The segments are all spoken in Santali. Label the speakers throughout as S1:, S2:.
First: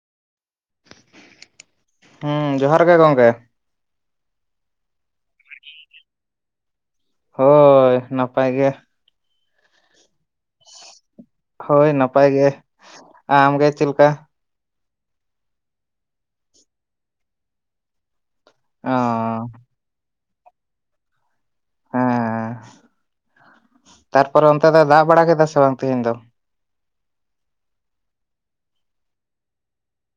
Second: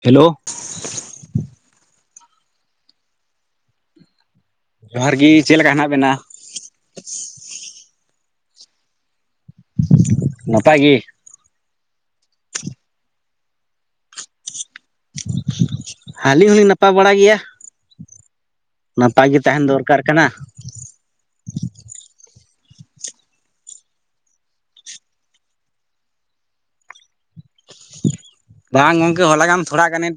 S1: ᱦᱮᱞᱳ᱾
S2: ᱦᱩᱸ ᱡᱚᱦᱟᱨ ᱜᱮ ᱜᱚᱝᱠᱮ᱾
S1: ᱡᱚᱦᱟᱨ ᱜᱤ ᱪᱮᱫ ᱞᱮᱠᱟ ᱦᱮᱱᱟᱜ ᱵᱤᱱᱟ?
S2: ᱦᱳᱭ ᱱᱟᱯᱟᱭ ᱜᱮ᱾
S1: ᱱᱟᱯᱟᱭ ᱜᱮ᱾
S2: ᱦᱳᱭ ᱱᱟᱯᱟᱭ ᱜᱮ ᱟᱢᱜᱮ ᱪᱮᱫ ᱞᱮᱠᱟ?
S1: ᱟᱹᱞᱤᱧ ᱦᱚᱸᱞᱤᱧ ᱱᱟᱯᱟᱭ ᱵᱟᱲᱟ ᱜᱮᱭᱟ
S2: ᱚ
S1: ᱱᱟᱯᱟᱭ ᱜᱮ ᱛᱟᱦᱮᱱ ᱫᱚᱨ ᱠᱟᱨ ᱠᱟᱱᱟ᱾
S2: ᱦᱮᱸ ᱛᱟᱨᱯᱚᱨᱮ ᱚᱱᱛᱮ ᱫᱚ ᱫᱟᱜ ᱵᱟᱲᱟ ᱠᱮᱫᱟ ᱥᱮ ᱵᱟᱝ ᱛᱮᱦᱤᱧ ᱫᱚ?
S1: ᱵᱟᱝ ᱜᱚᱝᱠᱮ ᱦᱚᱞᱟᱜᱮᱟᱢ ᱛᱷᱚᱲᱟ ᱜᱟᱱᱮᱢ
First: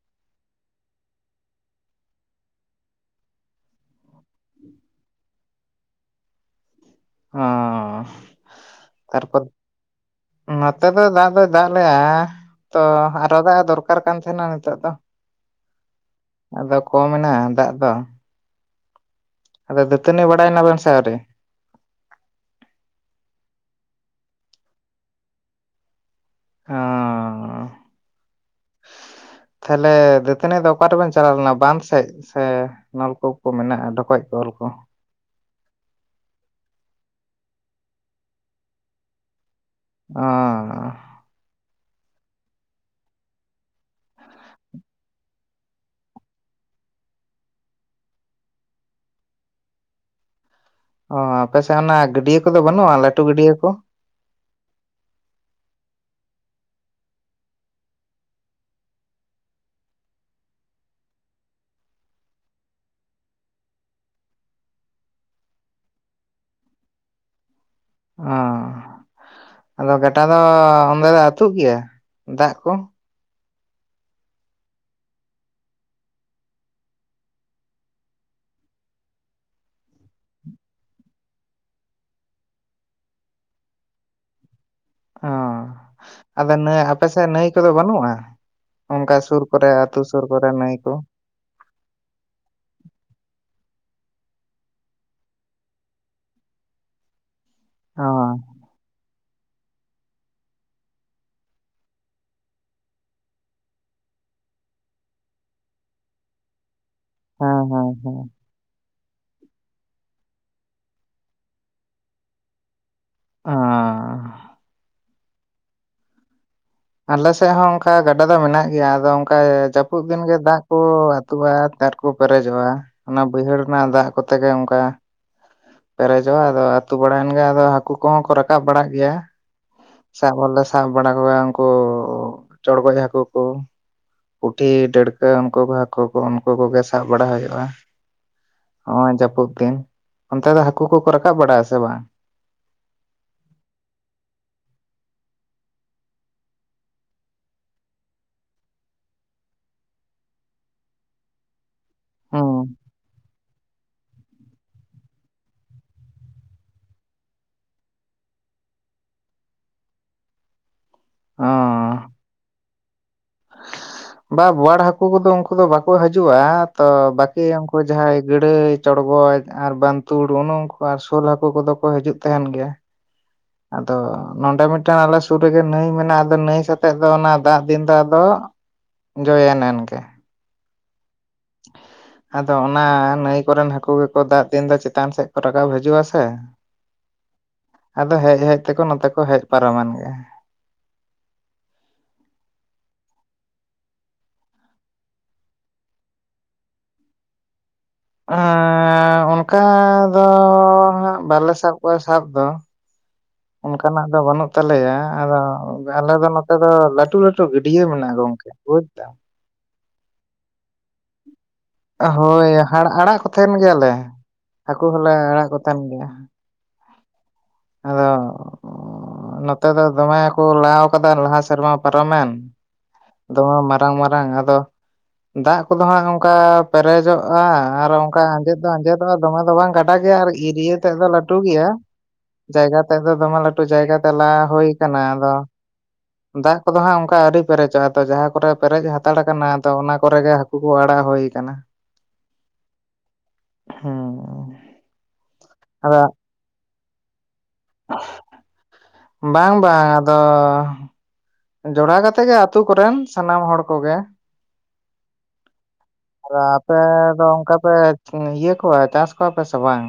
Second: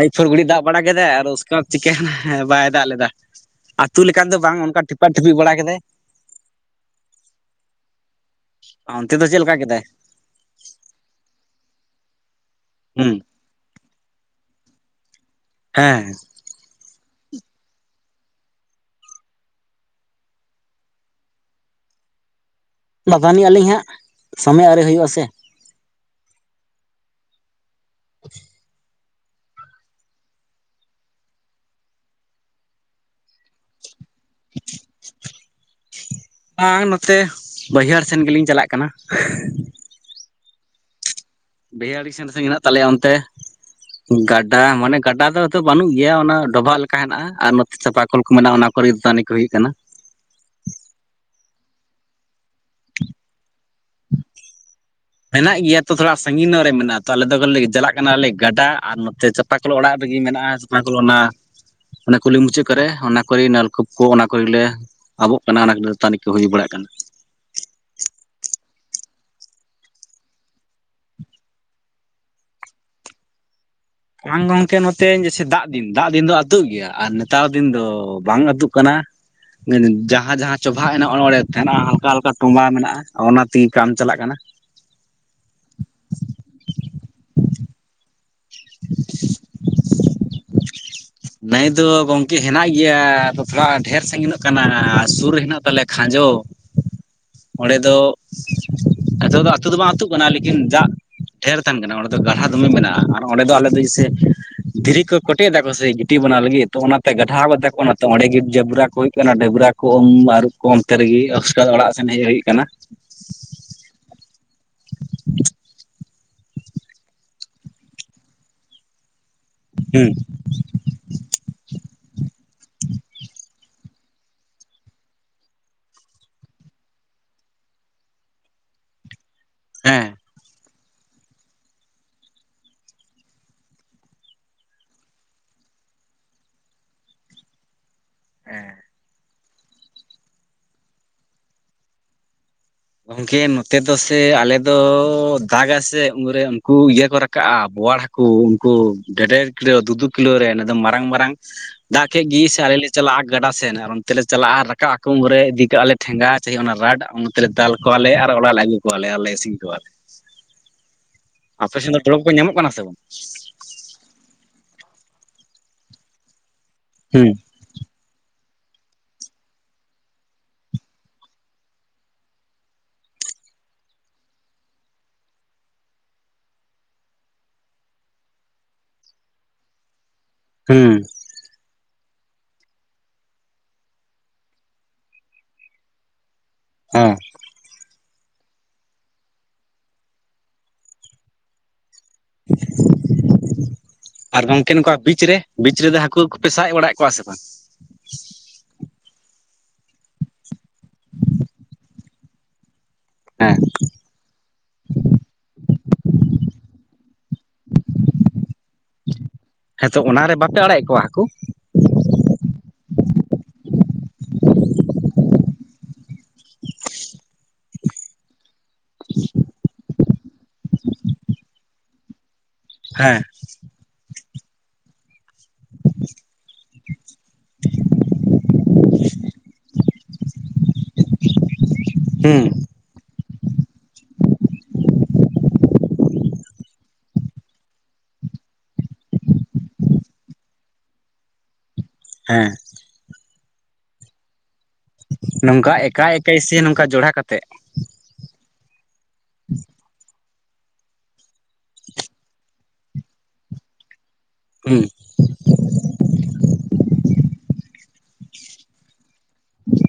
S1: ᱮᱭ ᱯᱷᱩᱨᱜᱩᱲᱤᱡ ᱫᱟᱜ ᱵᱟᱲᱟ ᱠᱮᱫᱟᱭ ᱟᱨ ᱩᱥᱠᱮᱵᱟᱫ ᱪᱤᱠᱮᱭᱱᱟ ᱵᱟᱭ ᱫᱟᱜ ᱞᱮᱫᱟ᱾ ᱟᱹᱛᱩ ᱞᱮᱠᱟᱱ ᱫᱚ ᱵᱟᱝ ᱚᱱᱠᱟ ᱴᱷᱤᱯᱟᱜ ᱴᱷᱤᱯᱤᱜ ᱵᱟᱲᱟ ᱠᱮᱫᱟᱭ᱾
S2: ᱦᱚᱸ᱾
S1: ᱚᱱᱛᱮ ᱫᱚ ᱪᱮᱫ ᱞᱮᱠᱟᱠᱮᱫᱟᱭ?
S2: ᱱᱚᱛᱮ ᱫᱚ ᱫᱟᱜ ᱫᱚᱭ ᱫᱟᱜ ᱞᱮᱭᱟ ᱛᱚ
S1: ᱦᱩᱸ
S2: ᱟᱨᱚ ᱫᱟᱜ ᱮ ᱫᱚᱨᱠᱟᱨ ᱠᱟᱱ ᱛᱟᱦᱮᱱᱟ ᱱᱤᱛᱚᱜ ᱫᱚ,
S1: ᱦᱮᱸ
S2: ᱟᱫᱚ ᱠᱚᱢᱮᱱᱟ ᱫᱟᱜ ᱫᱚ, ᱟᱫᱚ ᱫᱟᱹᱛᱟᱹᱱᱤ ᱵᱟᱲᱟᱭᱮᱱᱟ ᱵᱮᱱ ᱥᱮ ᱟᱹᱣᱨᱤ?
S1: ᱵᱟᱜᱟᱱᱤᱡ ᱟᱹᱞᱤᱧ ᱦᱟᱸᱜ ᱥᱚᱢᱚᱭ ᱟᱨᱮ ᱦᱩᱭᱩᱜ-ᱟ ᱥᱮ,
S2: ᱦᱚᱻ
S1: [inaudible]
S2: ᱛᱟᱦᱞᱮ ᱫᱟᱹᱛᱟᱹᱱᱤ ᱫᱚ ᱚᱠᱟ ᱨᱮᱵᱮᱱ ᱪᱟᱞᱟᱣ ᱞᱮᱱᱟ ᱵᱟᱸᱫᱷ ᱥᱮᱫ ᱥᱮ ᱱᱚᱞᱠᱩᱯ ᱠᱚ ᱢᱮᱱᱟᱜᱼᱟ ᱰᱚ ᱠᱚᱡ ᱠᱚᱞ ᱠᱚ,
S1: ᱵᱟᱝ ᱱᱚᱛᱮ ᱵᱟᱹᱭᱦᱟᱹᱲ ᱥᱮᱱ ᱜᱮᱞᱤᱧ ᱪᱟᱞᱟᱜ ᱠᱟᱱᱟ ᱾
S2: ᱚᱻ
S1: ᱵᱟᱹᱭᱦᱟᱹᱲᱤ ᱟᱹᱰᱤ ᱥᱟᱺᱜᱤᱧ ᱦᱮᱱᱟᱜ ᱛᱟᱞᱮᱭᱟ ᱚᱱᱛᱮ ᱜᱟᱰᱟ ᱢᱟᱱᱮ ᱜᱟᱰᱟ ᱫᱚ ᱵᱟᱹᱱᱩᱜ ᱜᱮᱭᱟ ᱚᱱᱟ ᱰᱚᱵᱷᱟᱜ ᱞᱮᱠᱟ ᱦᱮᱱᱟᱜᱼᱟ ᱟᱨ ᱱᱚᱛᱮ ᱪᱟᱸᱯᱟᱠᱳᱞ ᱠᱚ ᱢᱮᱱᱟᱜᱼᱟ ᱾ ᱚᱱᱟ ᱯᱚᱨᱛᱟᱱᱤ ᱠᱚ ᱦᱩᱭᱩᱜ ᱠᱟᱱᱟ ᱾
S2: ᱚ ᱟᱯᱮᱥᱮᱜ ᱚᱱᱟ ᱜᱟᱹᱰᱤᱭᱟᱹ ᱠᱚᱫᱚ ᱵᱟᱹᱱᱩᱜᱼᱟ ᱞᱟᱹᱴᱩ ᱜᱟᱹᱰᱤᱭᱟᱹ ᱠᱚ?
S1: [inaudible] ᱢᱮᱱᱟᱜ ᱜᱮᱭᱟ ᱛᱚ ᱛᱷᱚᱲᱟ ᱥᱟᱺᱜᱤᱧ ᱧᱚᱜ ᱨᱮ ᱢᱮᱱᱟᱜ ᱛᱚ ᱟᱞᱮ ᱫᱚ ᱪᱟᱞᱟᱜ ᱠᱟᱱᱟᱞᱮ ᱜᱟᱰᱟ ᱟᱨ ᱱᱚᱛᱮ ᱚᱠᱟ ᱠᱚᱞ ᱚᱲᱟᱜ ᱨᱮᱜᱮ ᱢᱮᱱᱟᱜᱼᱟ, [unintelligible] ᱠᱚᱞ ᱚᱱᱟ ᱚᱱᱟ ᱠᱩᱞᱦᱤ ᱢᱩᱪᱟᱹᱫᱽ ᱠᱚᱨᱮ ᱚᱱᱟ ᱠᱚᱨᱮ ᱱᱚᱞᱠᱩᱯ ᱠᱚ ᱚᱱᱟ ᱠᱚᱨᱮᱞᱮ ᱟᱵᱚᱜ ᱠᱟᱱᱟ ᱚᱱᱟ ᱫᱟᱛᱟᱱᱤ ᱠᱚ ᱦᱩᱭ ᱵᱟᱲᱟᱜ ᱠᱟᱱᱟ ᱾
S2: ᱚ ᱟᱫᱚ ᱜᱟᱰᱟ ᱫᱚ ᱚᱸᱰᱮ ᱫᱚ ᱟᱹᱛᱩᱜ ᱜᱮᱭᱟ ᱫᱟᱜ ᱠᱚ?
S1: ᱵᱟᱝ ᱜᱚᱢᱠᱮ ᱱᱚᱛᱮ ᱡᱮᱭᱥᱮ ᱫᱟᱜ ᱫᱤᱱ ᱫᱟᱜ ᱫᱤᱱ ᱫᱚ ᱟᱹᱛᱩᱜ ᱜᱮᱭᱟ ᱟᱨ ᱱᱮᱛᱟᱨ ᱫᱤᱱ ᱫᱚ ᱵᱟᱝ ᱟᱹᱛᱩᱜ ᱠᱟᱱᱟ ᱾ ᱡᱟᱦᱟᱸ ᱡᱟᱦᱟᱸ ᱪᱚᱵᱷᱟᱜ ᱢᱮᱱᱟᱜᱼᱟ ᱚᱱ ᱚᱸᱰᱮ ᱛᱟᱦᱮᱱᱟ ᱦᱟᱞᱠᱟ ᱦᱟᱞᱠᱟ ᱴᱚᱢᱵᱟ ᱢᱮᱱᱟᱜᱼᱟ ᱚᱱᱟ ᱛᱮᱜᱮ ᱠᱟᱢ ᱪᱟᱞᱟᱜ ᱠᱟᱱᱟ
S2: ᱚ ᱟᱫᱚ ᱱᱟᱹ ᱟᱯᱮ ᱥᱮᱫ ᱱᱟᱹᱭ ᱠᱚᱫᱚ ᱵᱟᱹᱱᱩᱜᱼᱟ ᱾ ᱚᱱᱠᱟ ᱥᱩᱨ ᱠᱚᱨᱮ ᱟᱹᱛᱩ ᱥᱩᱨ ᱠᱚᱨᱮ ᱱᱟᱭ ᱠᱚ,
S1: ᱱᱟᱹᱭ ᱫᱚ ᱜᱚᱢᱠᱮ ᱦᱮᱱᱟᱜ ᱜᱮᱭᱟ ᱟᱫᱚ ᱛᱷᱚᱲᱟ ᱰᱷᱮᱨ ᱥᱟᱺᱜᱤᱡ ᱦᱮᱱᱟᱜ ᱠᱟᱱᱟ ᱟᱨ ᱥᱩᱨ ᱨᱮ ᱦᱮᱱᱟᱜ ᱛᱟᱞᱮᱭᱟ ᱠᱷᱟᱸᱡᱚ, ᱚᱸᱰᱮ ᱫᱚ,
S2: ᱚ
S1: ᱱᱤᱛᱚᱜ ᱫᱚ ᱟᱹᱛᱩ ᱫᱚ ᱵᱟᱝ ᱟᱹᱛᱩᱜ ᱠᱟᱱᱟ ᱞᱮᱠᱤᱱ ᱡᱟᱜ ᱰᱷᱹᱮᱨ ᱛᱟᱦᱮᱱ ᱠᱟᱱᱟ ᱚᱸᱰᱮ ᱫᱚ ᱜᱟᱲᱦᱷᱟ ᱫᱚᱢᱮ ᱢᱮᱱᱟᱜᱼᱟ ᱾ ᱚᱸᱰᱮ ᱫᱚ ᱟᱞᱮ ᱫᱚ ᱡᱮᱭᱥᱮ ᱫᱷᱤᱨᱤ ᱠᱚ ᱠᱚᱴᱮᱡ ᱫᱟ ᱠᱚ ᱥᱮ ᱜᱤᱴᱤ ᱵᱮᱱᱟᱣ ᱞᱟᱹᱜᱤᱫ ᱾ ᱛᱚ ᱚᱱᱟᱛᱮ ᱜᱟᱰᱷᱟᱣ
S2: ᱦᱮᱸ
S1: ᱠᱟᱫᱟ ᱠᱚ
S2: ᱦᱮᱸ
S1: ᱚᱱᱟᱛᱮ
S2: ᱦᱮᱸ
S1: ᱚᱸᱰᱮ ᱜᱮ ᱡᱟᱵᱨᱟ ᱠᱚ ᱦᱩᱭᱩᱜ ᱚᱱᱟ ᱰᱟᱹᱵᱽᱨᱟ ᱠᱚ ᱩᱢ ᱟᱹᱨᱩᱵ ᱠᱚ ᱚᱱᱛᱮ ᱨᱮᱜᱮ ᱟᱥᱠᱟᱨ ᱚᱲᱟᱜ ᱥᱮᱱ ᱦᱮᱡ ᱦᱩᱭᱩᱜ ᱠᱟᱱᱟ ᱾
S2: ᱚᱸ ᱟᱞᱮᱥᱮᱫ ᱦᱚᱸ ᱚᱱᱠᱟ ᱜᱟᱰᱟ ᱫᱚ ᱢᱮᱱᱟᱜ ᱜᱮᱭᱟ ᱟᱫᱚ ᱚᱱᱠᱟ ᱡᱟᱹᱯᱩᱫ
S1: ᱦᱩᱸ
S2: ᱫᱤᱱ ᱜᱮ ᱫᱟᱜ ᱠᱚ ᱟᱹᱛᱩᱜᱼᱟ ᱟᱨ ᱟᱨᱠᱚ ᱯᱮᱨᱮᱡᱚᱜᱼᱟ ᱚᱱᱟ ᱵᱟᱹᱭᱦᱟᱹᱲ ᱨᱮᱱᱟᱜ ᱫᱟᱜ ᱠᱚᱛᱮ ᱜᱮ ᱚᱱᱠᱟ, ᱯᱮᱨᱮᱡᱚᱜᱼᱟ ᱟᱫᱚ ᱟᱹᱛᱩ ᱵᱟᱲᱟᱭᱮᱱ ᱜᱮ ᱟᱫᱚ ᱦᱟᱹᱠᱩ ᱠᱚᱦᱚᱸ ᱠᱚ ᱨᱟᱠᱟᱵ ᱵᱟᱲᱟᱜ ᱜᱮᱭᱟ ᱾
S1: ᱦᱮᱸ
S2: ᱥᱟᱵ ᱦᱚᱸᱞᱮ ᱥᱟᱵ ᱵᱟᱲᱟ ᱠᱚᱣᱟ ᱩᱱᱠᱩ ᱪᱚᱲᱜᱚᱡ ᱦᱟᱹᱠᱩ ᱠᱩ, ᱯᱩᱴᱷᱤ ᱰᱟᱹᱲᱠᱟᱹ ᱩᱱᱠᱩ ᱠᱚ ᱦᱟᱹᱠᱩ ᱠᱚ ᱩᱱᱠᱩ ᱠᱚᱜᱮ ᱥᱟᱵ ᱵᱟᱲᱟ ᱦᱩᱭᱩᱜᱼᱟ ᱾ ᱦᱚᱸᱜᱼᱚᱭ ᱡᱟᱹᱯᱩᱫ ᱫᱤᱱ ᱚᱱᱛᱮ ᱫᱚ ᱦᱟᱹᱠᱩ ᱠᱚᱠᱚ ᱨᱟᱠᱟᱵ ᱵᱟᱲᱟᱭᱼᱟ ᱥᱮ ᱵᱟᱝ?
S1: ᱜᱚᱢᱠᱮ ᱱᱚᱛᱮ ᱫᱚ ᱥᱮ ᱟᱞᱮ ᱫᱚ ᱫᱟᱜᱟ ᱥᱮ ᱩᱱᱨᱮ ᱩᱱᱠᱩ ᱤᱭᱟᱹ ᱠᱚ ᱨᱟᱠᱟᱵᱼᱟ ᱵᱚᱣᱟᱲ ᱦᱟᱠ ᱩ ᱩᱱᱠᱩ ᱜᱮᱰᱮᱨ ᱠᱤᱞᱳ ᱫᱩᱫᱩ ᱠᱤᱞᱳ ᱨᱮ ᱮ ᱟᱫᱚ ᱢᱟᱨᱟᱝ ᱢᱟᱨᱟᱝ, ᱫᱟᱜᱠᱮᱜ ᱜᱤᱥᱮ
S2: ᱦᱩᱸ
S1: ᱟᱞᱮ ᱪᱟᱞᱟᱜᱼᱟ ᱾ ᱜᱟᱰᱟ ᱥᱮᱱ ᱟᱨ ᱚᱱᱛᱮ ᱞᱮ ᱪᱟᱞᱟᱜᱼᱟ ᱨᱟᱠᱟᱵ ᱟᱠᱚ ᱩᱱᱨᱮ ᱤᱫᱤ ᱠᱟᱜᱼᱟ ᱞᱮ ᱴᱷᱮᱸᱜᱟ ᱪᱟᱦᱤ ᱚᱱᱟ ᱨᱟᱰ ᱟᱫᱚ ᱫᱟᱞ ᱠᱚᱣᱟᱞᱮ ᱟᱨ ᱚᱲᱟᱜ ᱞᱮ ᱟᱹᱜᱩ ᱠᱚᱣᱟᱮ ᱟᱨᱞᱮ ᱤᱥᱤᱱ ᱠᱚᱣᱟ,
S2: ᱚ
S1: ᱟᱯᱮ ᱥᱮᱱ ᱫᱚ ᱛᱚᱲᱚᱜ ᱠᱚ ᱧᱟᱢᱚᱜ ᱠᱟᱱᱟ ᱥᱮ ᱵᱟᱝ?
S2: ᱵᱟ ᱵᱚᱭᱟᱲ ᱦᱟᱹᱠᱩ ᱠᱚᱫᱚ ᱩᱱᱠᱩ ᱫᱚ ᱵᱟᱠᱚ ᱦᱤᱡᱩᱜᱼᱟ ᱛᱚ
S1: ᱦᱩᱸ
S2: ᱵᱟᱠᱤ, ᱩᱱᱠᱩ ᱡᱟᱦᱟᱸᱭ ᱜᱟᱹᱲᱟᱹᱭ ᱪᱚᱲᱜᱚᱡ ᱟᱨ ᱵᱟᱱᱛᱩᱲ ᱩᱱᱩ ᱩᱱᱠᱩ ᱟᱨ ᱥᱳᱞ ᱦᱟᱹᱠᱩ ᱠᱚᱫᱚ ᱠᱚ ᱦᱤᱡᱩᱜ ᱛᱟᱦᱮᱱ ᱜᱮᱭᱟ ᱾ ᱟᱫᱚ ᱱᱚᱸᱰᱮ ᱢᱤᱫᱴᱮᱱ ᱟᱞᱮ ᱥᱩᱨ ᱨᱮᱜᱮ ᱱᱟᱹᱭ ᱢᱮᱱᱟᱜᱼᱟ ᱟᱫᱚ ᱱᱟᱹᱭ ᱥᱟᱳᱛᱮᱜ ᱫᱚ ᱚᱱᱟ ᱫᱟᱜ ᱫᱤᱱ ᱫᱚ ᱟᱫᱚ, ᱡᱚᱭᱮᱱ ᱮᱱ ᱜᱮ ᱾
S1: ᱦᱩᱸᱻ᱾ [inaudible]
S2: ᱟᱫᱚ ᱚᱱᱟ ᱱᱟᱹᱭ ᱠᱚᱨᱮᱱ ᱦᱟᱹᱠᱩ ᱜᱮᱠᱚ ᱫᱟᱜ ᱫᱤᱱ ᱫᱚ ᱪᱮᱛᱟᱱ ᱥᱮᱫ ᱠᱚ ᱨᱟᱠᱟᱵ ᱦᱤᱡᱩᱜ-ᱟ ᱥᱮ
S1: ᱦᱮᱸᱻ᱾
S2: ᱟᱫᱚ ᱦᱮᱡ ᱦᱮᱡ ᱛᱮᱠᱚ ᱱᱚᱛᱮ ᱠᱚ ᱦᱮᱡ ᱯᱟᱨᱚᱢᱮᱱ ᱜᱮ
S1: [unintelligible] ᱟᱨ ᱜᱚᱝᱠᱮ ᱱᱚᱝᱠᱟ ᱵᱤᱪ ᱨᱮ ᱵᱤᱪ ᱨᱮᱫᱚ ᱦᱟᱹᱠᱩ ᱠᱚᱯᱮ ᱥᱟᱵ ᱵᱟᱲᱟ ᱠᱚᱣᱟ ᱥᱮ ᱵᱟᱝ?
S2: ᱮᱸᱻᱚᱱᱠᱟ ᱫᱚ ᱦᱟᱜ ᱵᱟᱞᱮ ᱥᱟᱵ ᱠᱚᱣᱟ ᱥᱟᱵ ᱫᱚ᱾
S1: [inaudible]
S2: ᱚᱱᱠᱟᱱᱟᱜ ᱫᱚ ᱵᱟᱹᱱᱩᱜ ᱛᱟᱞᱮᱭᱟ ᱟᱫᱚ ᱟᱞᱮ ᱫᱚ, ᱱᱚᱛᱮ ᱫᱚ ᱞᱟᱹᱴᱩ ᱞᱟᱹᱴᱩ ᱜᱟᱹᱰᱭᱟᱹ ᱢᱮᱱᱟᱜᱼᱟ ᱜᱚᱝᱠᱮ ᱵᱩᱡ ᱫᱟᱢ᱾
S1: ᱦᱮᱸᱛᱚ ᱚᱱᱟᱨᱮ ᱵᱟᱯᱮ ᱟᱲᱟᱜᱮᱫ ᱠᱚᱣᱟ ᱦᱟᱠᱳ?
S2: ᱦᱳᱭ ᱟᱲᱟᱜ ᱠᱚ ᱛᱟᱦᱮᱸᱱ ᱜᱮᱭᱟᱞᱮ ᱦᱟᱹᱠᱩ ᱦᱚᱸᱞᱮ ᱟᱲᱟᱜ ᱠᱚ ᱛᱟᱦᱮᱸᱱ ᱜᱮᱭᱟ᱾ ᱟᱫᱚ ᱱᱚᱛᱮ ᱫᱚ ᱫᱚᱢᱮ ᱠᱚ ᱞᱟᱶ ᱠᱟᱫᱟ ᱞᱟᱦᱟ ᱥᱮᱨᱢᱟ ᱯᱟᱨᱚᱢᱮᱱ᱾
S1: ᱦᱮᱸᱻ᱾
S2: ᱫᱚᱢᱮ ᱢᱟᱨᱟᱝ ᱢᱟᱨᱟᱝ ᱟᱫᱚ
S1: [inaudible]
S2: ᱫᱟᱜ ᱠᱚᱫᱚ ᱦᱟᱸᱜ ᱚᱱᱠᱟ ᱯᱮᱨᱮᱡᱚᱜ-ᱟ, ᱟᱨ ᱚᱱᱠᱟ ᱟᱸᱡᱮᱫ ᱫᱚ ᱟᱸᱡᱮᱫᱚᱜ-ᱟ᱾ ᱫᱚᱢᱮ ᱫᱚ ᱵᱟᱝ ᱠᱟᱹᱴᱤᱡ ᱜᱴᱟ ᱜᱮ ᱟᱨ ᱤᱨᱤᱭᱟᱹ ᱛᱮᱫ ᱫᱚ ᱞᱟᱹᱴᱩ ᱜᱮᱭᱟ᱾
S1: ᱦᱩᱻ᱾
S2: ᱡᱟᱭᱜᱟ ᱛᱮᱫᱚ ᱫᱚᱢᱮ ᱞᱟᱹᱴᱩ ᱡᱟᱭᱜᱟ ᱛᱮ ᱞᱟ ᱦᱩᱭ ᱠᱟᱱᱟ ᱟᱫᱚ ᱫᱟᱜ ᱠᱚᱫᱚ ᱦᱟᱸᱜ ᱚᱱᱠᱟ ᱟᱹᱣᱨᱤ ᱯᱮᱨᱮᱡᱚᱜᱼᱟ᱾ ᱛᱚ ᱡᱟᱦᱟᱸ ᱠᱚᱨᱮ ᱯᱮᱨᱮᱡ ᱦᱟᱛᱟᱲ ᱠᱟᱱᱟ ᱛᱚ ᱚᱱᱟ ᱠᱚᱨᱮ ᱜᱮ ᱦᱟᱹᱠᱩ ᱠᱚ ᱟᱲᱟᱜ ᱦᱩᱭ ᱠᱟᱱᱟ᱾
S1: ᱦᱮᱸᱻ᱾
S2: ᱦᱩᱸᱻ᱾
S1: ᱱᱚᱝᱠᱟ ᱮᱠᱟᱭ ᱥᱮ ᱱᱚᱝᱠᱟ ᱡᱚᱲᱟ ᱠᱟᱛᱮ?
S2: ᱵᱟᱝᱻ ᱵᱟᱝᱻ ᱟᱫᱚᱻ᱾ ᱡᱚᱲᱟ ᱠᱟᱛᱮᱜ ᱜᱮ ᱟᱛᱳ ᱠᱚᱨᱮᱱ ᱥᱟᱱᱟᱢ ᱦᱚᱲ ᱠᱚᱜᱮ᱾
S1: ᱦᱩᱸ
S2: ᱟᱨ ᱟᱯᱮ ᱫᱚ ᱚᱱᱠᱟ ᱯᱮ? ᱤᱭᱟᱹ ᱠᱚᱣᱟ ᱪᱟᱥ ᱠᱚᱣᱟᱯᱮ ᱥᱮ ᱵᱟᱝ?